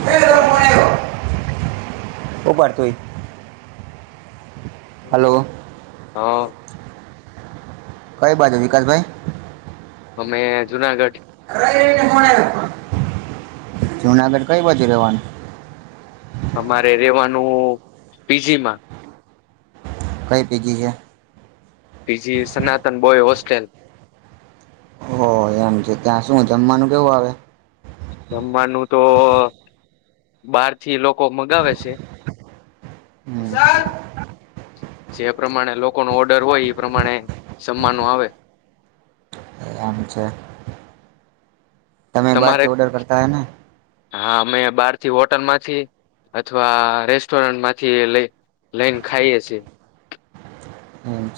એ તારો ફોન આવ્યો ઉપર તુંય હલો હા. કઈ બાત હ વિકાસભાઈ? અમે જુનાગઢ. જુનાગઢ કઈ બાજુ રહેવાનું? અમારે રેવાનું પીજીમાં. કઈ પીજી છે? બીજી સનાતન બોય હોસ્ટેલ. હો એમ છે ત્યાં શું જમવાનું કેવું આવે? જમવાનું તો બાર થી લોકો મગાવે છે. હમ્મ. જે પ્રમાણે લોકો ન ઓર્ડર હોય એ પ્રમાણે જમવાનું આવે એ આમ છે. તમે તમારે બહારથી ઓર્ડર કરતા હોય ને? હા અમે બહાર હોટલ માંથી અથવા રેસ્ટોરન્ટમાંથી લઈ લઈને ખાઈએ છેએ.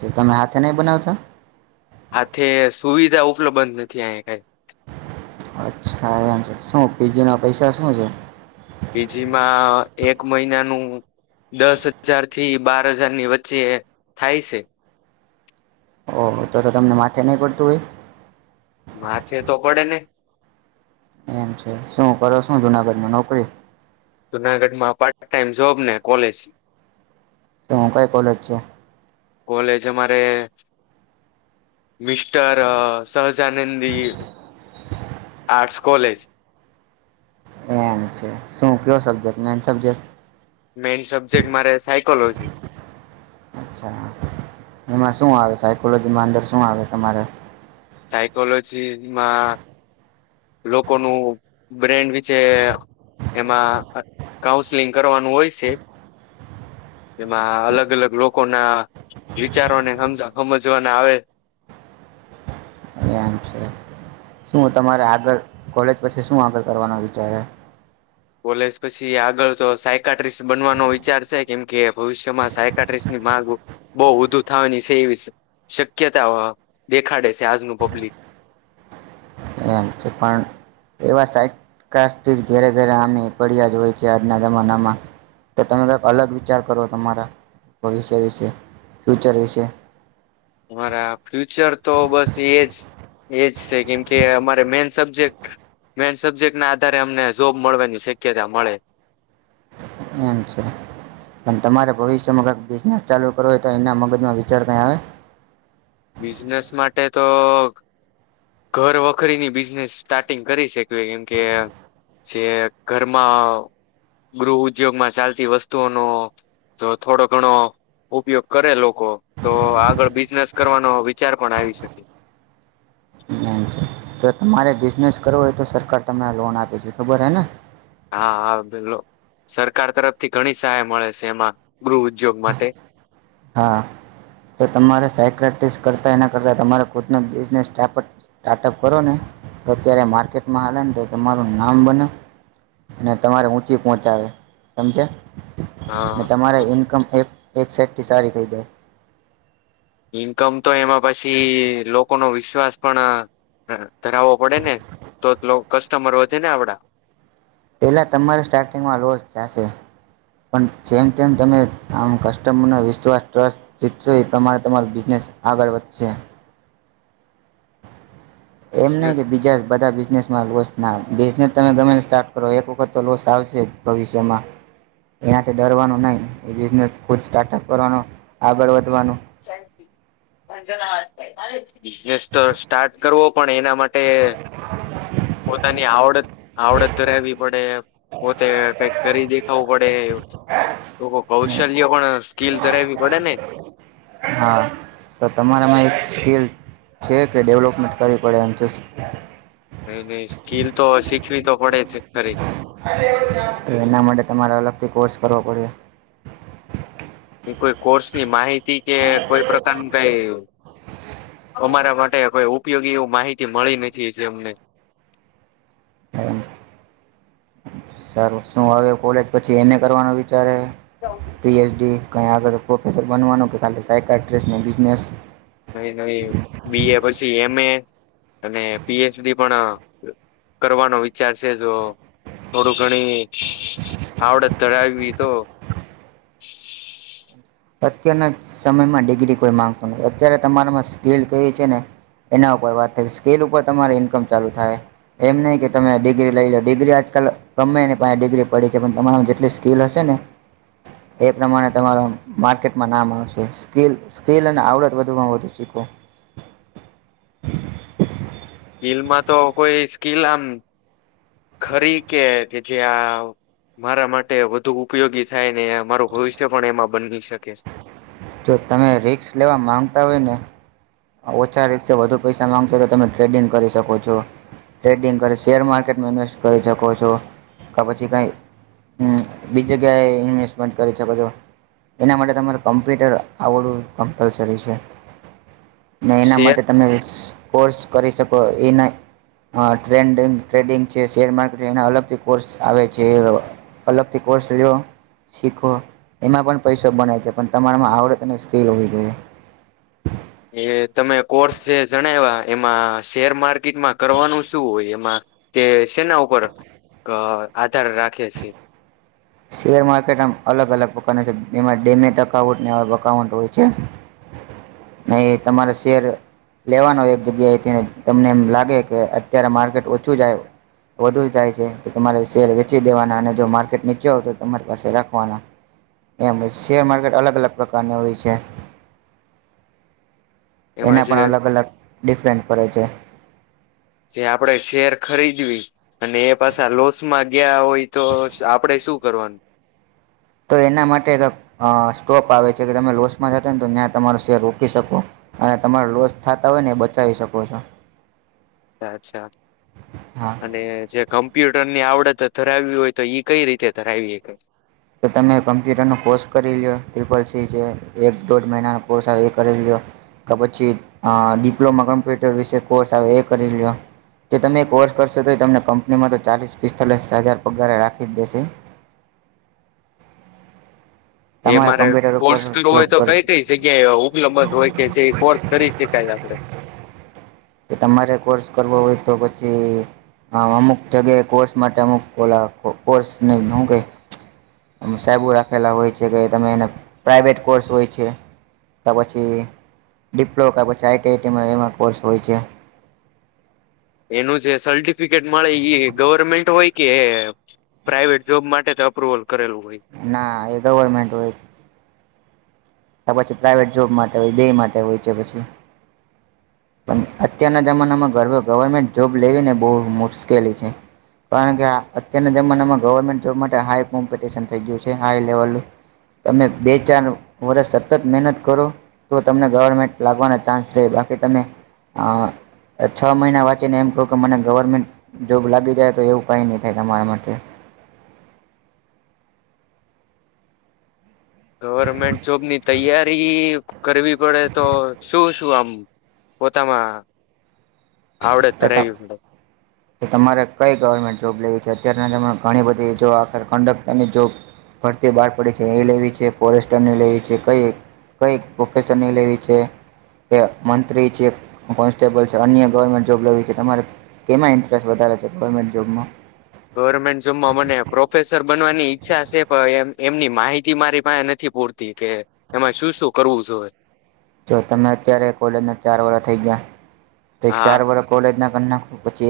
એ તમે હાથે નહી બનાવતા? આથે સુવિધા ઉપલબ્ધ જ નથી આ કઈ. અચ્છા એમ છે શું પીજી ના પૈસા શું છે? પીજીમાં એક મહિનાનું દસ હજાર થી બાર હજારની વચ્ચે થાય છે. ઓ તો તો તમને માથે નહી પડતું હોય. માથે તો પડે ને. એમ છે. શું કરો શું જુનાગઢમાં નોકરી? જુનાગઢ માં પાર્ટ ટાઈમ જોબ ને કોલેજ. શું કઈ કોલેજ છે? કોલેજ અમારે મિસ્ટર સહજાનંદી આર્ટસ કોલેજ. એમ છે. શું કયો સબ્જેક્ટ મેન સબ્જેક્ટ? લોજી. અચ્છા એમાં શું આવે? સાયકોલોજીમાં અંદર શું આવે તમારે? સાઇકોલોજી માં લોકોનું બ્રેન્ડ વિશેે એમાં કાઉન્સલિંગ કરવાનું હોય છે. એમાં અલગ અલગ લોકો ના વિચારોને સમ સમજવાના આવે એમ છે. શું તમારે આગળ કોલેજ પછી શું આગળ કરવાનો વિચારે? કોલેજ પછી આગળ તો સાયકાટ્રીિસ્ટ બનવાનો વિચાર છે. કેમ કે ભવિષ્યમાં સાયકાટ્રીિસ્ટની માગું બહ વધુ થવાની છે. એવીશે શક્યતા દેખાડે છે. આજનું પબ્લિક. એમ ચે પણ એવા સાઈટથી ઘેરે ઘેરે આમી પડ્યા જ હોય છે. આજના જમાનામાં. તો તમે કક અલગ વિચાર કરો તમારા ભવિષ્ય વિશે ફ્યુચર વિશે. મારા ફ્યુચર તો બસ એજ એજ છે. કેમ કે અમારે મેન સબ્જેક્ટ મેન સબ્જેક્ટ ના આધારે અમને જોબ મળવાની શક્યતા મળે. એમ છે. પણ તમારે ભવિષ્યમાં કઈ બિઝનેસ ચાલુ કરવો હોય તો એના મગજમાં વિચાર કં આવે બિઝનેસ માટે તો ઘર વખરીની બિઝનેસ સ્ટાર્ટિંગ કરી શક્યું કેમ કે જે ઘરમાં ગૃહ ઉદ્યોગમાં ચાલતી વસ્તુઓનો તો થોડો ઘણો ઉપયોગ કરે લોકો તો આગળ બિઝનેસ કરવાનો વિચાર પણ આવી શકે. જો તમારે બિઝનેસ કરવો હોય તો સરકાર તમને લોન આપે છે ખબર હે ને હા હા બેલો સરકાર તરફથી ઘણી સહાય મળે છે એમાં ગૃહ ઉદ્યોગ માટે હા તો તમારે સા પ્રેક્ટિસ કરતાં એના કરતાં તમારે ખુદનો બિઝનેસ સ્ટાર્ટઅપ સ્ટાર્ટઅપ કરો ને તો અત્યારે માર્કેટ ને તમારું નામ બને અને તમારે ઊચી પહંચાે સમજ હ અને તમારી ઇન્કમ એક સાઇટથી સારી થઈ જાય ઇન્કમ તો એમાં પછી લોકોનો વિશ્વાસ પણ હ ધરાવવો પડે ને તો કસ્ટમર વધે ને આપડા પહેલા તમારા સ્ટાર્ટિંગમાં લોસ જાશે પણ જે તેમ તમે આમ કસ્ટમરનો વિશ્વાસ ટ્રસ જીતશો એ પ્રમાણે તમારો બિઝનેસ આગળ વધશે એમ નહ બિઝનેસ કે બીજા બધા બિઝનેસ માં ના બિઝનેસ તમે ગમે સ્ટાર્ટ કરો એક વખત તો લોસ આવશે જ ભવિષ્યમાં એનાથી ડરવાનું નહ એ બિઝનેસ ખુદ સ્ટાર્ટઅપ કરવાનો આગળ વધવાનું ધજના વા બિઝનેસ તો સ્ટાર્ટ કરવો પણ એના માટે પોતાની આવડત આવડત ધરાવી પડે પોતે કઈક કરી દેખાવું પડે તો કૌશલ્ય પણ સ્કીિલ ધરાવી પડે નેને હા તો તમારામાં એક સ્કેલ છે કે ડેવલપમેન્ટ કરવી પડે એમ છે. ન નહી સ્કીિલ તો શીખવી તો પડે જ ખરી તો એના માટે તમારાલગ કે કોર્સ કરવ પડે કોઈ કોર્સની માહિતી કે કોઈ પ્રકારનું કઈ અમારા માટે માટેઈ ઉપયોગી એવું માહિતી મળી નથી અમને સારું શું હવે કોલેજ પછી એમ એ કરવાનું ચ્યારે પીએચડી કાંય આગળ પ્રોફેસર બનવાનું કે ખાલી સાઇક આટ્રેસ્ટને બિઝનેસ નવી નવી બી એ પછી એમ એ અને પીએચડી પણ કરવાનો વિચાર છે જો થોડું ઘણી આવડત ધરાવીવી તો [inaudible] અત્યના સમયમાં ડિગ્રી કોઈ માંગતું નહી અત્યારે તમારામાં સિકલ કેવી છે ને એના ઉપર વાત થ સ્કેલ ઉપર તમારી ઇન્કમ ચાલુ થાય એમ નહી કે તમે ડિગ્રી લઈ લો ડિગ્રી જ આજકાલ ગમે ને પા ડિગ્રી પડી છે પણ તમારામા જેટલી સ્કીિલ હશે ને એ પ્રમાણે તમારો માર્કેટમાં નામ આવશે સ્કિલ સ્કિલ અને આવડત વધુમાં વધુ શીખો [inaudible] સ્કીલમાં તો કોઈ સ્કીલ આમ ખરી કે કે જે આ મારા માટે વધુ ઉપયોગી થાય ને મારું ભવિષ્ય પણ એમાં બની શકે જો તમે રિક્સ લેવા માંગતા હોય ને ઓછા રીસે વધુ પૈસા માંગતા તો તમે, ટ્રેડિંગ કરી શકો છો ટ્રેડિંગ કરી શેર માર્કેટ માર્કેટમાં ઇન્વેસ્ટ કરી શકો છો કે પછી કાંઈ હમ બી જગ્યાએ ઇન્વેસ્ટમેન્ટ કરી છેકો એના માટે તમારે કમ્પ્યુટર આવડું કમ્પલસરી છે ને એના શેર માટે તમે કોર્સ કરી શકો એ ન હ ટ્રેડ ટ્રેડિંગ છે શેર માર્કેટ એના અલગથી કોર્સ આવે છે અલગથી કોર્સ લ્યો શીખો એમાં પણ પૈસો બને છે પણ તમારામાં આવડત અને સ્કીલ હોવી જોઈએ હ એ તમે કોર્સ જે જણાવ્યા એમાં શેર માર્કેટમાં કરવાનું શું હોય એમાં કે સેના ઉપર આધાર રાખે છે શેર માર્કેટમ અલગ અલગ પ્રકાર છે જેમાં ડેમે ટ અકાઉટ એવા અકાઉન્ટ હોય છે નહી તમારે શેર લેવાનો એક જગ્યાએથી તમને એમ લાગે કે અત્યારે માર્કેટ ઓછું જાય વધુ જાય છે તો તમારે શેર વેચી દેવાના અને જો માર્કેટ ની જાઓ તો તમારી પાસે રાખવાના એમ શેર માર્કેટ અલગ અલગ પ્રકારની હોય છે એમાં એના જે પણ અલગ અલગ ડિફરન્ટ પડે છે જે આપણેે શેર ખરીદવી અને એ પાછા લોસ માં ગયા હોય તો આપડે શું કરવાનું [inaudible] તો એના માટે એક સ્ટોક આવે છે કે તમે લોસમાં જતા ને તો ત્યાં તમારો શેર રોકી શકો અને તમારો લોસ થતા હોય ને એ બચાવી શકો છો અચ્છા હા અને જે કં કોમ્પ્યુટર ની આવડત ધરાવી હોય તો ઈ કઈ રીતે ધરાવીએ તો તમે કમ્પ્યુટરનો કોર્સ કરી લ ટ્રિપલ સી છે એક દોઢ મહિનાનો કોર્સ આવે એ કરી લ્યો કે પછી ડિપ્લોમા કોમ્પ્યુટર વિશે કોર્સ આવે એ કરી લ્યો જો તમે કોર્સ કરશો તો તમને કંપનીમાં તો ચાલીસ પિસ્તાલીસ હજાર પગાર રાખી જ દેશે [unintelligible] એ તમારે મારે કમ્પ્યુટર ઉપર કોર્સ કરવ જોબ હોય તો કર કઈ કઈ જગ્યાએ ઉપલબ્ધ હોય કે જે કોર્સ કરી શકાય આપડે કે તમારે કોર્સ કરવો હોય તો પછી હા અમુક જગ્યાએ કોર્સ માટે અમુક ખ કોર્સ ન હું કઈ સાેબુ રાખયલા હોય છે કે તમે એને પ્રાઇવેેટ કોર્સ હોય છે ત પછી ડિપ્લો કે પછી આઈટીઆઈટીમાં એવા કોર્સ હોય છે એનું જે સર્ટિફિકેટ મળે એ ગવર્મેન્ટ હોય કે પ્રાઇવેટ જોબ માટે તો અપ્રુવલ કરેલું હોય ના એ ગવર્મેન્ટ હોય કે પછી પ્રાઇવેટ જોબ માટે હોય બેેય માટે હોય છે પછી પણ અત્યારના જમાનામાં ગર્ભ ગવર્મેન્ટ જોબ લેવીને બહુ મુશ્કેલી છે કારણ કે અત્યારના જમાનામાં ગવર્મેન્ટ જોબ માટે હાઈ કોમ્પિટિશન થઈ ગયું છે હાઈ લેવલ તમે બેચનું. વર્ષ સતત મહેનત કરો તો તમને ગવર્મેન્ટ લાગવાના ચાન્સ રહે બાકી તમે હા. છ મહિના વાંચીને એમ કહું કે મને ગવર્મેન્ટ જોબ લાગી જાય તો એવું કઈ નહી થાય તમારા માટે. [inaudible] ગવર્મેન્ટ જોબ ની તૈયારી કરવી પડે તો શું શું આમ પોતામાં આવડત ધરાવી પડે તમારે કઈ ગવર્મેન્ટ જોબ લઈ? જે અત્યારના જમા ઘણી બધી જો આખ કંડક્ટરની જો. ફરતે બહાર પડે છે એ લેવી છે ફોરેસ્ટરને લેવી છે કઈ કઈ પ્રોફેેશર નહી લેવી છે. કે મંત્રી છે કોન્સ્ટેબલ છે અન્ય ગવર્મેન્ટ જોબ લેવી છે તમારે કેમાં ઇન્ટરેસ્ટ વધારે છે ગવર્મેન્ટ જોબમાં. ગવર્મેન્ટ જોબમાં મને પ્રોફેસર બનવાની ઈચ્છા છે પણ એ એમની માહિતી મારી પાસે નથી પૂરતી કે એમાં શું શું કરવું જો હોઈએ. જો તમે અત્યારે કોલેજના ચાર વાડા થઈ ગયા તો હા ચાર વડા કોલેજના પછ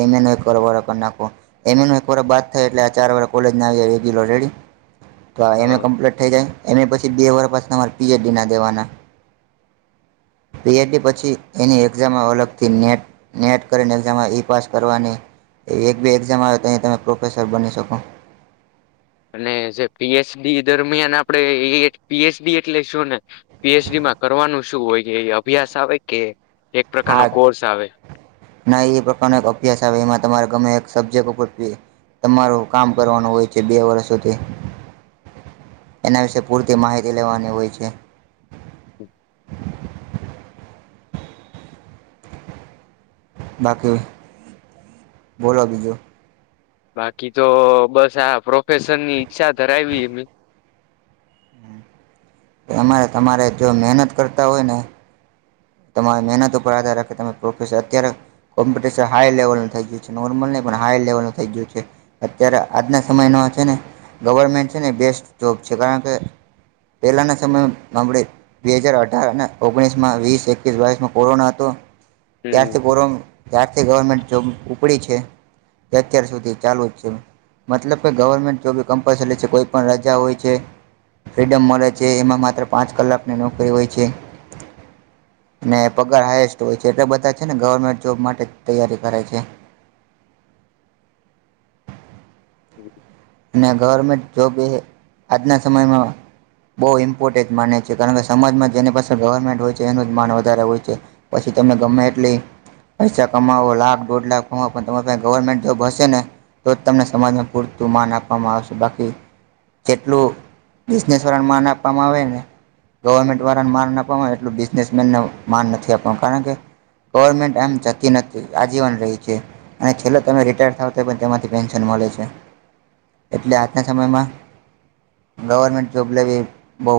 એક નાખ એમ ન એક વાર બાદ થાય એટલે આ ચાર વાર કોલેજ આવીાય રેગ્યુલર ઘરેડી. તો એમએ હા કમ્પ્લીટ થઈ જાય એમ એ પછી બે વાર પાછ તમારે પીએચડી ના દેવાના [inaudible] પીએચડી પછી એની એક્ઝામમાં અલગથી ને નેટ કરીને એક્ઝામમાં ઈ પાસ કરવાની એ એક બે એક્ઝામ આવે તો અહીં તમે પ્રોફેસર બની શકો. અને જે પીએચડી દરમિયાન આપડે પીએચડી એટલે શું ને પીએચડી કરવાનું શું હોય અભ્યાસ આવે કે? એક પ્રકારનો હા કોર્સ આવે ના એ પ્રકારનો એક અભ્યાસ આવે એમાં તમારે ગમે સબજેક્ટરથી તમારું કામ કરવાનું હોય છે બે વર્ષ સુધી. એના વિશે પૂરતી માહિતી લેવાની હોય છે. [inaudible] બાકી બોલો બીજું. બાકી તો બસ આ પ્રોફેશનની ઈચ્છા ધરાવી એ. તમારે તમારે જો મહેનત કરતા હોય ને તમારી મહેનત ઉપર આધાર રાખે તમે પ્રોફેસ અત્યારે કોમ્પિટશન હાઈ લેવલ થઈ ગયું છે નોર્મલ નહીં. પણ હાઈ લેવલનું થઈ ગયું છે અત્યારે આજના સમયનો છે ને ગવર્મેન્ટ છે ને એ બેસ્ટ જોબ છે કારણ કે. પહેલાના સમય માબળી બે હજાર અઢાર અને ઓગણીસ માં વીસ એક વાયસમાં કોરોના તો હમ ત્યારથી કો ત્યારથી થી ગવર્મેન્ટ જોબ ઉપડી છે તે અત્યાર સુધી ચાલુ જ છે. મતલબ કે ગવર્મેન્ટ જોબી કમ્પલસરી છે કોઈ પણણ રાજા હોય છે. ફ્રીડમ મળે છે એમાં માત્ર પાંચ કલાકની નોકરી હોય છે. અનેને પગાર હાાયસ્ટ હોય છે એટલા બધા છે ને ગવર્મેન્ટ જોબ માટે તૈયારી કરે છે. [inaudible] અને ગવર્મેન્ટ જોબ એ આજના સમયમાં બહુ ઇમ્પોર્ટેન્ટ માને છે કારણ કે સજમાં જેની પાસે ગવર્મેન્ટ હોય છે એનું જ માન વધારે હોય છે પછી તમને ગમે એટલી પૈસા કમાવો લાખ દોઢ લાખ કમાવો પણ તમારે ગવર્મેન્ટ જોબ હશે ને તો તમને સમાજમાં પૂરતું માન આપે આપવામાં આવશે બાકી જેટલું બિઝનેસવાળા માન આપવામાં આવે ને ગવર્મેન્ટ વાળાને માન અ આપવાનો એટલું બિઝનેસમેનને માન નથી આપનું કારણ કે. ગવર્મેન્ટ એમ જતી નથી આજીવન રહી છે અને છેલ્લે તમે રિટાયર થાવ તો પણ તેથી પેન્શન મળ છે એટલે આજના સમયમાં ગવર્મેન્ટ જોબ લેવી બહુ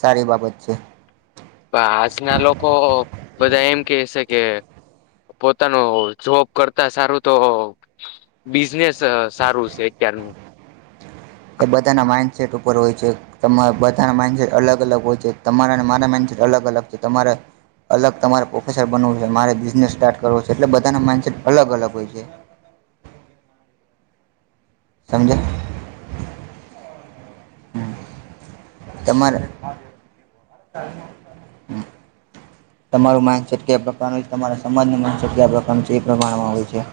સારી બાબત છે. આજના લોકો બધા એમ કેય છે કે પોતાનું જોબ કરતા સારું તો બિઝનેસ સારું છે. કયારનું [inaudible] એ બધાના માન્ડસેટ ઉપર હોય છે એમના બધાના માન્ડસેટ અલગ અલગ હોય છે તમારા ને મારા માઈ અલગ અલગ છે તમાર અલગ તમારે પ્રોફેસર બનવું છે મારે બિઝનેસ સ્ટાર્ટ કરવો છે એટલે બધાના માઇન્ડસેટ અલગ અલગ હોય છે. હ સમજયા? હમ્મ, તમારે તમારું માઇન્ડસેટ કયા પ્રકારનું છે તમારા સમાજનું માઈન્ડ પ્રકારનું છે એ પ્રમાણમાં અમા આવું છે.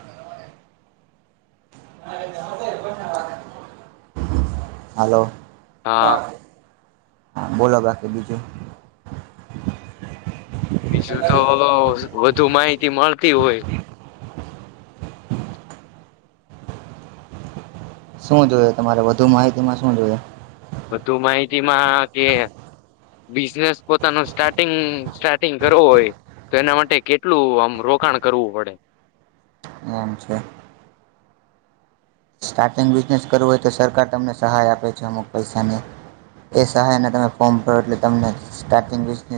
[inaudible] હાલો. હા બોલો બાકી બીજું. બીજું તો વધુ માહિતી મળતી હોય. [inaudible] શું જોયે તમારે વધુ માહિતીમાં શું જોએ? બધું માહિતીમાં કે બિઝનેસ પોતાનું સ્ટાર્ટિંગ સ્ટાર્ટિંગ કરવો હોય તેના માટે કેટલું આમ રોકાણ કરવું પડે? એમ છે. સ્ટાર્ટિંગ બિઝનેસ કરવું હોય તો સરકાર તમને સહાય આપે છે અમુક પૈસાની. એ સહાય અને તમે ફોર્મ ભરો એટલે તમને સ્ટાર્ટિગ બિઝનેસ